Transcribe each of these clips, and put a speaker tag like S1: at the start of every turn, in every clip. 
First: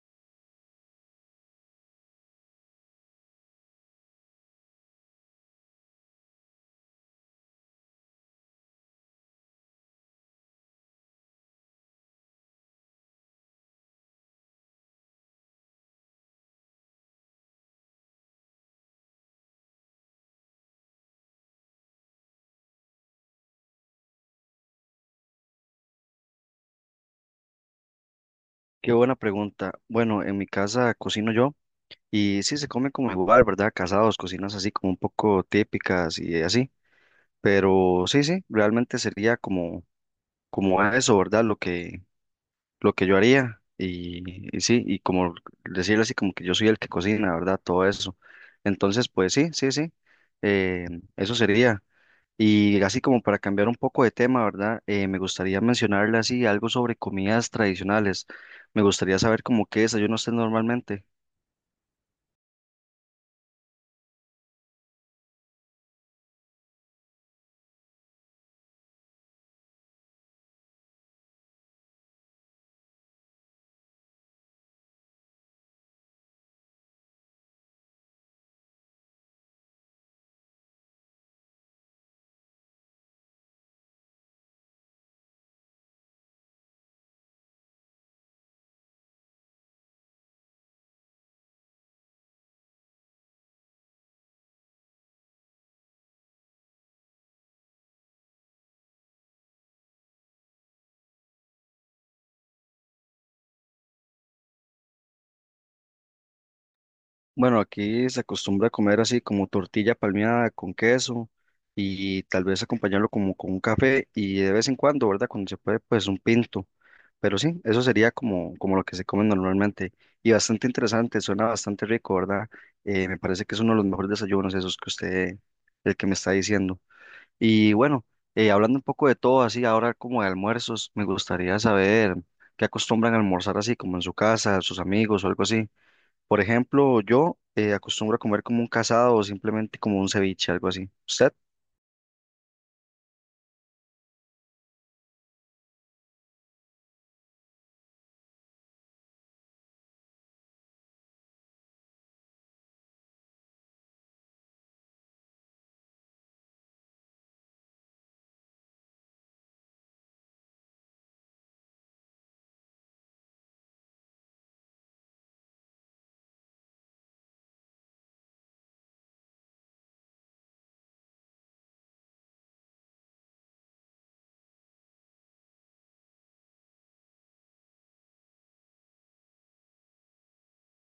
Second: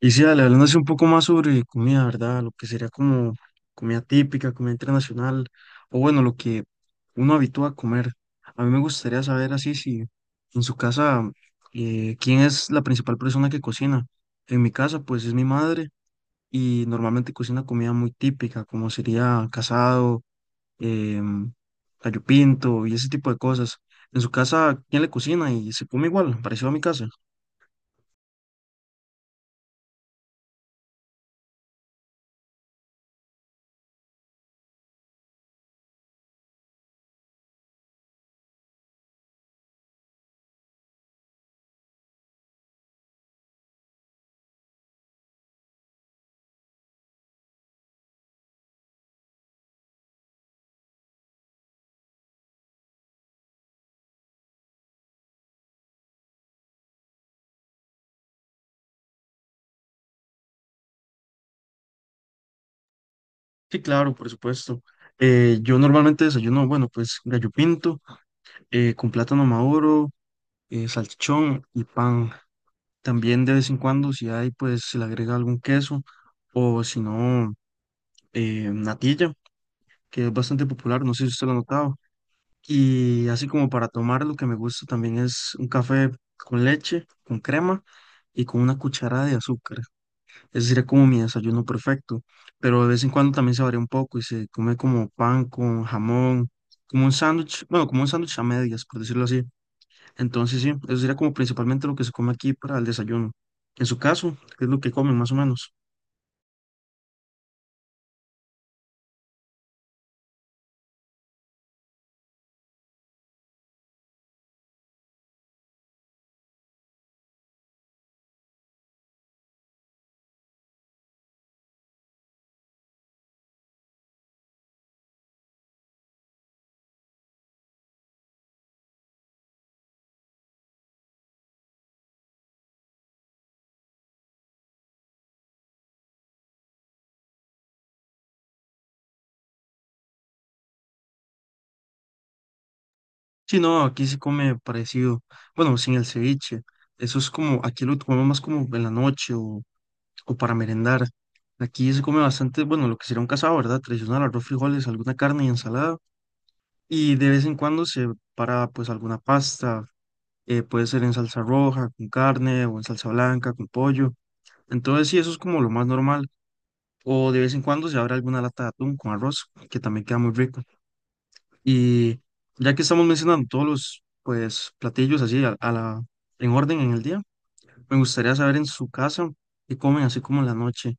S1: Y sí, dale, hablándose un poco más sobre comida, ¿verdad? Lo que sería como comida típica, comida internacional, o bueno, lo que uno habitúa a comer. A mí me gustaría saber así si en su casa, ¿quién es la principal persona que cocina? En mi casa, pues es mi madre y normalmente cocina comida muy típica, como sería casado, em, gallo pinto y ese tipo de cosas. En su casa, ¿quién le cocina y se come igual, parecido a mi casa?
S2: Qué buena pregunta. Bueno, en mi casa cocino yo y sí se come como igual, ¿verdad? Casados, cocinas así como un poco típicas y así. Pero sí, sí, realmente sería como, como a eso, ¿verdad? Lo que yo haría y sí, y como decirle así como que yo soy el que cocina, ¿verdad? Todo eso. Entonces, pues sí, sí, sí. eh, Eso sería. Y así como para cambiar un poco de tema, ¿verdad? Me gustaría mencionarle así algo sobre comidas tradicionales. Me gustaría saber como qué desayuno usted normalmente.
S1: Sí, claro, por supuesto. Yo normalmente desayuno, bueno, pues gallo pinto, con plátano maduro, salchichón y pan. También de vez en cuando, si hay, pues se le agrega algún queso o si no, natilla, que es bastante popular, no sé si usted lo ha notado. Y así como para tomar, lo que me gusta también es un café con leche, con crema y con una cucharada de azúcar. Ese sería como mi desayuno perfecto, pero de vez en cuando también se varía un poco y se come como pan con jamón, como un sándwich, bueno, como un sándwich a medias, por decirlo así. Entonces, sí, eso sería como principalmente lo que se come aquí para el desayuno. En su caso, ¿qué es lo que comen más o menos?
S2: Bueno, aquí se acostumbra a comer así como tortilla palmeada con queso y tal vez acompañarlo como con un café y de vez en cuando, ¿verdad? Cuando se puede, pues un pinto. Pero sí, eso sería como, como lo que se come normalmente. Y bastante interesante, suena bastante rico, ¿verdad? Me parece que es uno de los mejores desayunos esos que usted, el que me está diciendo. Y bueno, hablando un poco de todo, así ahora como de almuerzos, me gustaría saber qué acostumbran a almorzar así como en su casa, sus amigos o algo así. Por ejemplo, yo acostumbro a comer como un casado o simplemente como un ceviche, algo así. ¿Usted?
S1: Sí, no, aquí se come parecido, bueno, sin el ceviche. Eso es como, aquí lo comemos más como en la noche o para merendar. Aquí se come bastante, bueno, lo que sería un casado, ¿verdad? Tradicional, arroz, frijoles, alguna carne y ensalada. Y de vez en cuando se para pues alguna pasta, puede ser en salsa roja, con carne o en salsa blanca, con pollo. Entonces sí, eso es como lo más normal. O de vez en cuando se abre alguna lata de atún con arroz, que también queda muy rico. Y ya que estamos mencionando todos los pues platillos así a la, en orden en el día, me gustaría saber en su casa qué comen así como en la noche.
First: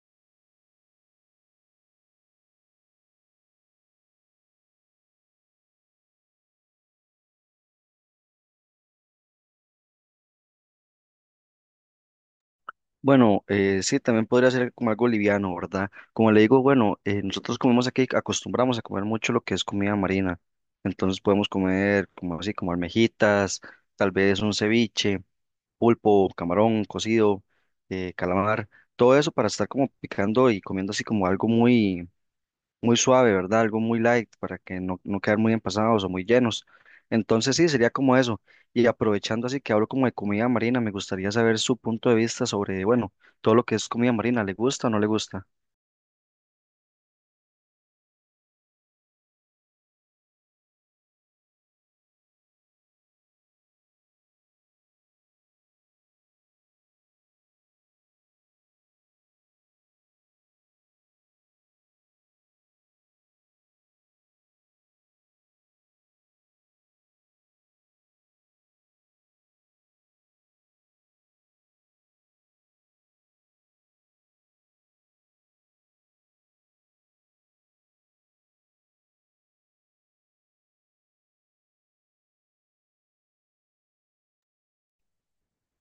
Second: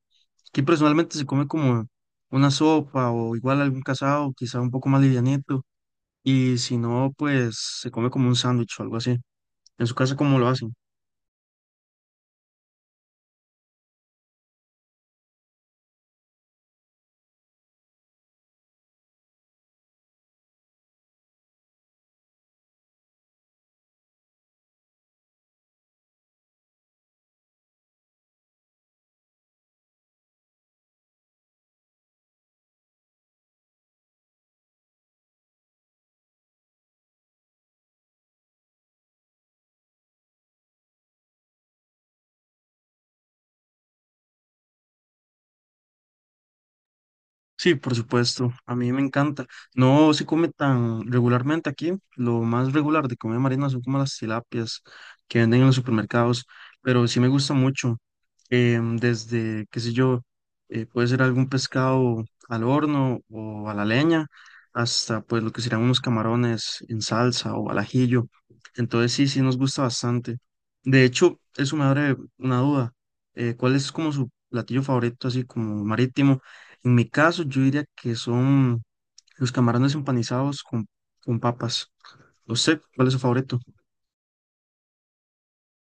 S1: Aquí personalmente se come como una sopa o igual algún casado, quizá un poco más livianito y si no, pues se come como un sándwich o algo así. En su casa, ¿cómo lo hacen?
S2: Bueno, sí, también podría ser como algo liviano, ¿verdad? Como le digo, bueno, nosotros comemos aquí, acostumbramos a comer mucho lo que es comida marina. Entonces podemos comer como así, como almejitas, tal vez un ceviche pulpo, camarón cocido, calamar, todo eso para estar como picando y comiendo así como algo muy, muy suave, ¿verdad? Algo muy light para que no, no quedar muy empasados o muy llenos. Entonces sí, sería como eso. Y aprovechando así que hablo como de comida marina, me gustaría saber su punto de vista sobre, bueno, todo lo que es comida marina, ¿le gusta o no le gusta?
S1: Sí, por supuesto. A mí me encanta. No se come tan regularmente aquí. Lo más regular de comer marina son como las tilapias que venden en los supermercados. Pero sí me gusta mucho. Desde, qué sé yo, puede ser algún pescado al horno o a la leña, hasta pues lo que serían unos camarones en salsa o al ajillo. Entonces sí, sí nos gusta bastante. De hecho, eso me abre una duda. ¿Cuál es como su platillo favorito, así como marítimo? En mi caso, yo diría que son los camarones empanizados con papas. No sé, ¿cuál es su favorito?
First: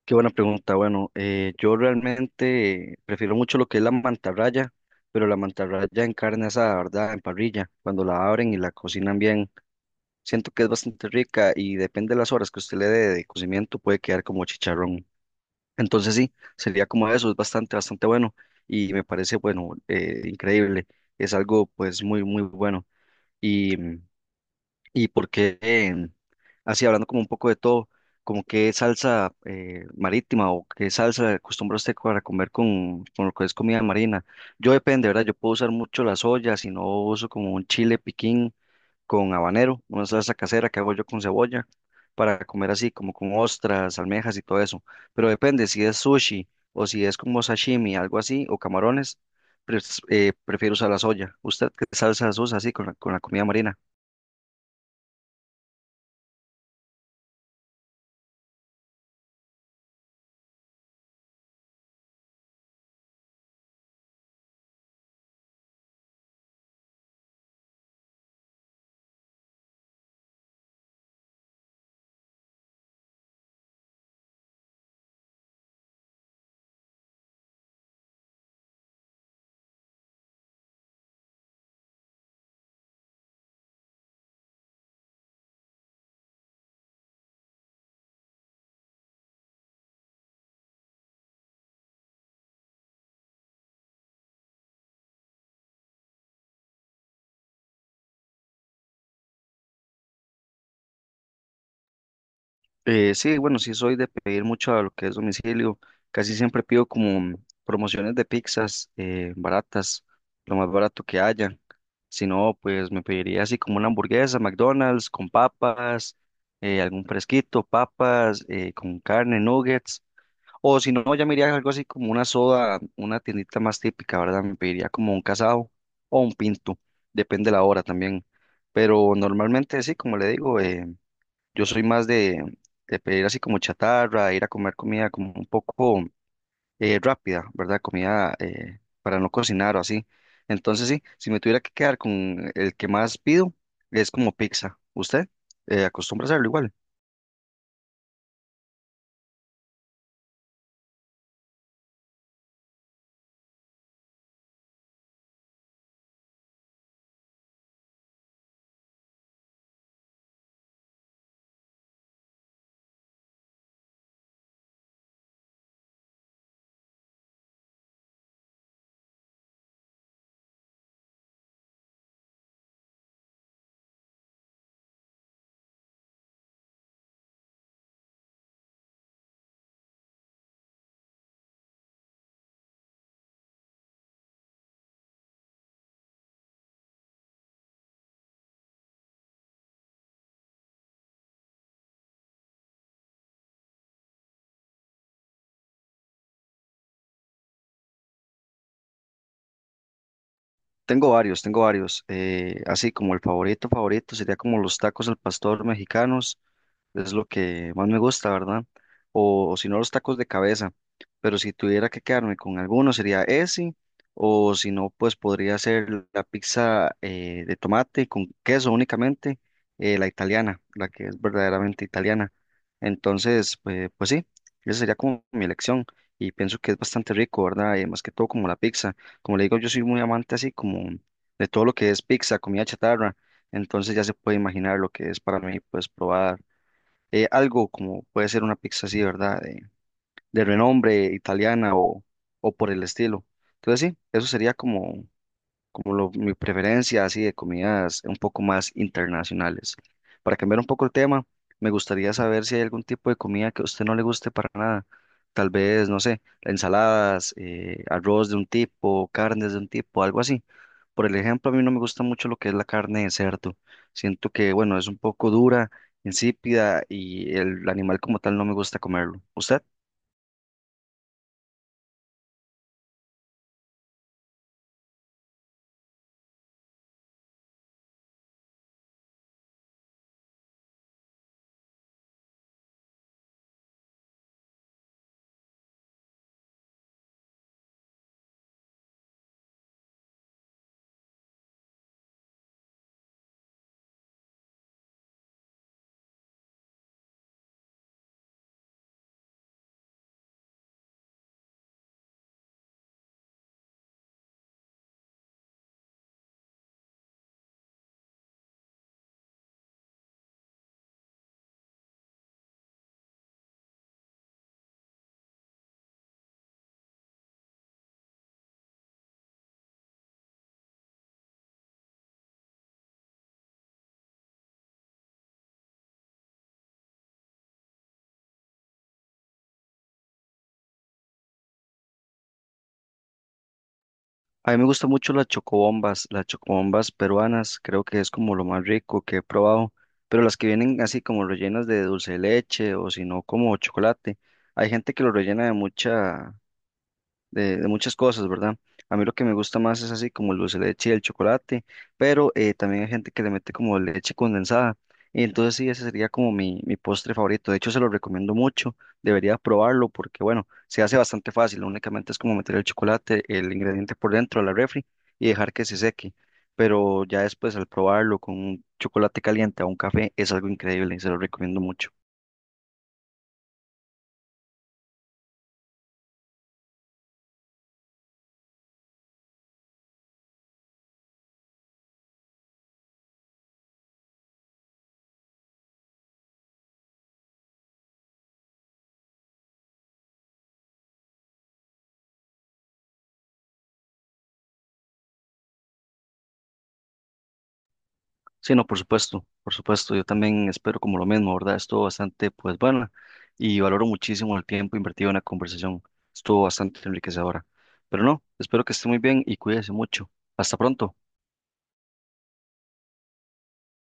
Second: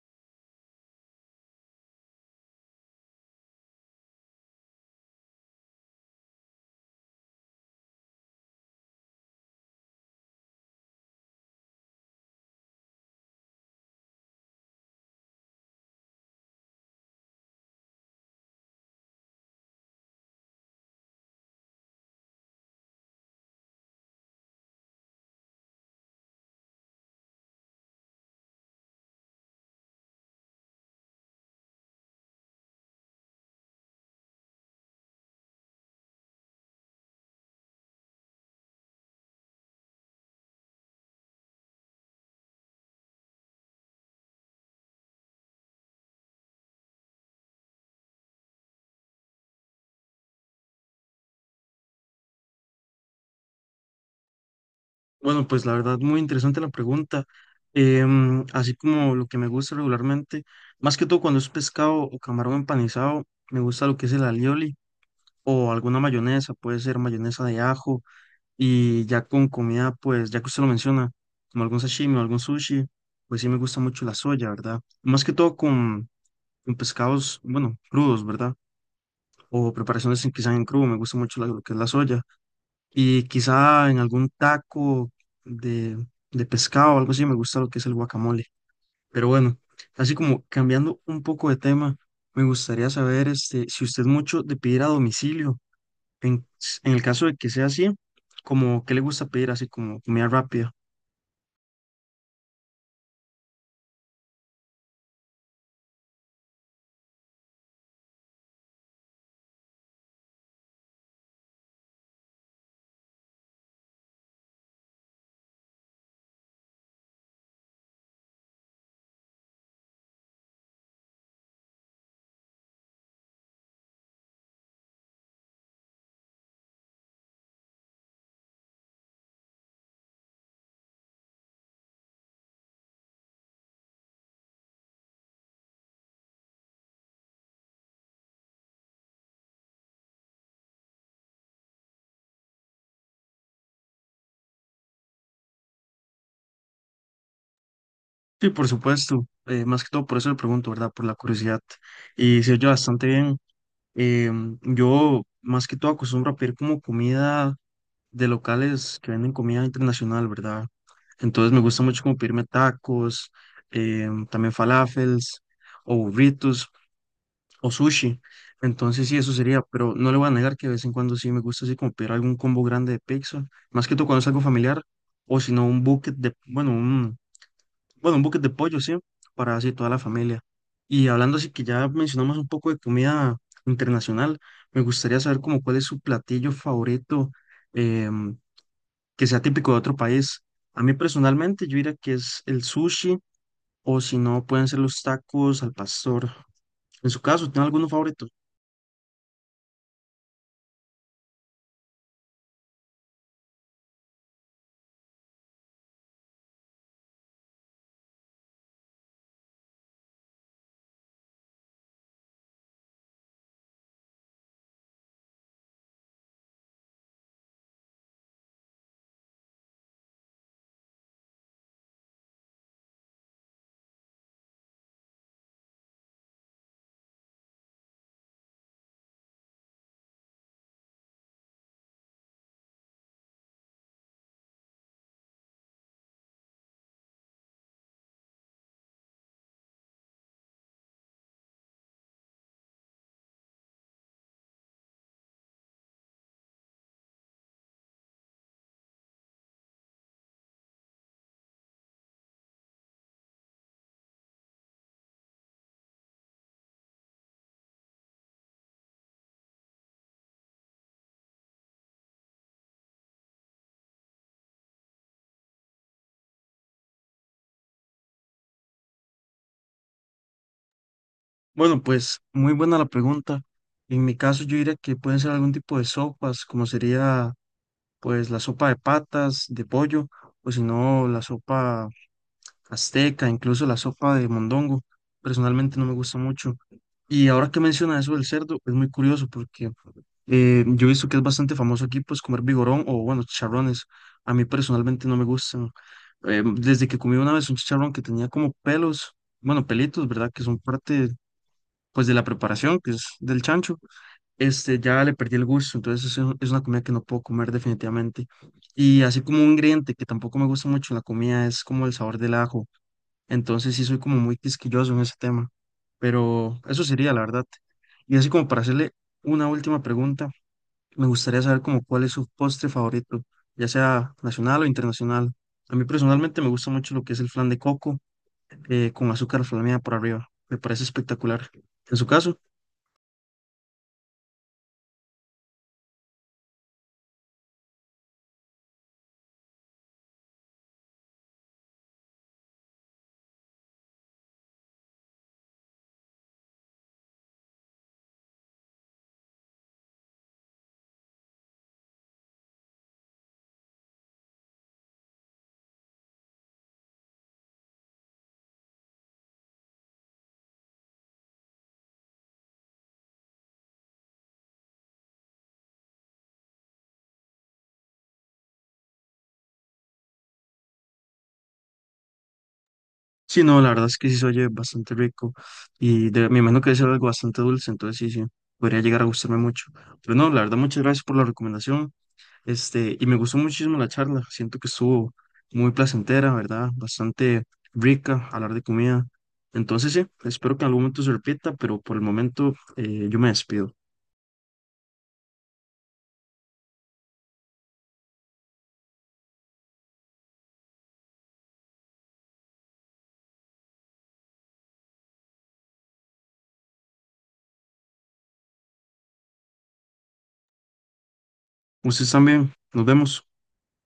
S2: Qué buena pregunta. Bueno, yo realmente prefiero mucho lo que es la mantarraya, pero la mantarraya en carne asada, ¿verdad? En parrilla, cuando la abren y la cocinan bien. Siento que es bastante rica y depende de las horas que usted le dé de cocimiento, puede quedar como chicharrón. Entonces sí, sería como eso, es bastante, bastante bueno y me parece, bueno, increíble. Es algo pues muy, muy bueno. Y, y porque, así hablando como un poco de todo, como qué salsa marítima o qué salsa acostumbra usted para comer con lo que es comida marina. Yo depende, ¿verdad? Yo puedo usar mucho la soya, si no uso como un chile piquín con habanero, una salsa casera que hago yo con cebolla, para comer así como con ostras, almejas y todo eso. Pero depende si es sushi o si es como sashimi, algo así, o camarones, prefiero usar la soya. ¿Usted qué salsas usa así con la comida marina?
S1: Bueno, pues la verdad, muy interesante la pregunta. Así como lo que me gusta regularmente, más que todo cuando es pescado o camarón empanizado, me gusta lo que es el alioli o alguna mayonesa, puede ser mayonesa de ajo y ya con comida, pues ya que usted lo menciona, como algún sashimi o algún sushi, pues sí me gusta mucho la soya, ¿verdad? Más que todo con pescados, bueno, crudos, ¿verdad? O que sean en crudo, me gusta mucho lo que es la soya. Y quizá en algún taco de, de pescado o algo así, me gusta lo que es el guacamole. Pero bueno, así como cambiando un poco de tema, me gustaría saber este, si usted es mucho de pedir a domicilio. En, en el caso de que sea así, como qué le gusta pedir, así como comida rápida.
S2: Sí, bueno, sí soy de pedir mucho a lo que es domicilio. Casi siempre pido como promociones de pizzas baratas, lo más barato que haya. Si no, pues me pediría así como una hamburguesa, McDonald's con papas, algún fresquito, papas con carne, nuggets. O si no, ya me iría algo así como una soda, una tiendita más típica, ¿verdad? Me pediría como un casado o un pinto, depende de la hora también. Pero normalmente sí, como le digo, yo soy más de pedir así como chatarra, ir a comer comida como un poco rápida, ¿verdad? Comida para no cocinar o así. Entonces sí, si me tuviera que quedar con el que más pido, es como pizza. ¿Usted acostumbra a hacerlo igual?
S1: Sí, por supuesto, más que todo por eso le pregunto, ¿verdad? Por la curiosidad. Y se oye bastante bien. Yo más que todo acostumbro a pedir como comida de locales que venden comida internacional, ¿verdad? Entonces me gusta mucho como pedirme tacos, también falafels, o burritos, o sushi. Entonces sí, eso sería, pero no le voy a negar que de vez en cuando sí me gusta así como pedir algún combo grande de pizza, más que todo cuando es algo familiar, o si no un bucket de, bueno, un bucket de pollo, sí, para así toda la familia. Y hablando así que ya mencionamos un poco de comida internacional, me gustaría saber como cuál es su platillo favorito, em, que sea típico de otro país. A mí personalmente yo diría que es el sushi o si no pueden ser los tacos al pastor. En su caso, ¿tiene alguno favorito?
S2: Tengo varios, tengo varios. Así como el favorito, favorito sería como los tacos al pastor mexicanos. Es lo que más me gusta, ¿verdad? O si no, los tacos de cabeza. Pero si tuviera que quedarme con alguno, sería ese. O si no, pues podría ser la pizza de tomate con queso únicamente, la italiana, la que es verdaderamente italiana. Entonces, pues, pues sí, esa sería como mi elección. Y pienso que es bastante rico, ¿verdad? Más que todo como la pizza. Como le digo, yo soy muy amante así como de todo lo que es pizza, comida chatarra. Entonces ya se puede imaginar lo que es para mí, pues probar algo como puede ser una pizza así, ¿verdad? De renombre italiana o por el estilo. Entonces sí, eso sería como, como lo- mi preferencia así de comidas un poco más internacionales. Para cambiar un poco el tema, me gustaría saber si hay algún tipo de comida que a usted no le guste para nada. Tal vez, no sé, ensaladas, arroz de un tipo, carnes de un tipo, algo así. Por el ejemplo, a mí no me gusta mucho lo que es la carne de cerdo. Siento que, bueno, es un poco dura, insípida y el animal como tal no me gusta comerlo. ¿Usted?
S1: Bueno, pues muy buena la pregunta. En mi caso yo diría que pueden ser algún tipo de sopas, como sería pues la sopa de patas, de pollo, o si no la sopa azteca, incluso la sopa de mondongo. Personalmente no me gusta mucho. Y ahora que menciona eso del cerdo, es muy curioso porque yo he visto que es bastante famoso aquí, pues comer vigorón o bueno, chicharrones. A mí personalmente no me gustan. Desde que comí una vez un chicharrón que tenía como pelos, bueno, pelitos, ¿verdad? Que son parte pues de la preparación, que es del chancho, este, ya le perdí el gusto. Entonces es, es una comida que no puedo comer definitivamente. Y así como un ingrediente que tampoco me gusta mucho en la comida es como el sabor del ajo. Entonces sí soy como muy quisquilloso en ese tema. Pero eso sería, la verdad. Y así como para hacerle una última pregunta, me gustaría saber como cuál es su postre favorito, ya sea nacional o internacional. A mí personalmente me gusta mucho lo que es el flan de coco con azúcar flameada por arriba. Me parece espectacular. En su caso,
S2: A mí me gustan mucho las chocobombas peruanas, creo que es como lo más rico que he probado, pero las que vienen así como rellenas de dulce de leche o si no como chocolate. Hay gente que lo rellena de mucha, de muchas cosas, ¿verdad? A mí lo que me gusta más es así como el dulce de leche y el chocolate, pero también hay gente que le mete como leche condensada. Y entonces sí, ese sería como mi postre favorito. De hecho, se lo recomiendo mucho. Debería probarlo porque, bueno, se hace bastante fácil. Únicamente es como meter el chocolate, el ingrediente por dentro a la refri y dejar que se seque. Pero ya después al probarlo con un chocolate caliente o un café es algo increíble y se lo recomiendo mucho.
S1: sí, no, la verdad es que sí se oye bastante rico y de, me imagino que debe ser algo bastante dulce, entonces sí, sí, podría llegar a gustarme mucho. Pero no, la verdad, muchas gracias por la recomendación. Este, y me gustó muchísimo la charla. Siento que estuvo muy placentera, ¿verdad? Bastante rica hablar de comida. Entonces, sí, espero que en algún momento se repita, pero por el momento yo me despido.
S2: Sí, no, por supuesto, por supuesto. Yo también espero como lo mismo, ¿verdad? Estuvo bastante, pues, bueno, y valoro muchísimo el tiempo invertido en la conversación. Estuvo bastante enriquecedora. Pero no, espero que esté muy bien y cuídese mucho. Hasta pronto.
S1: Ustedes también, nos vemos.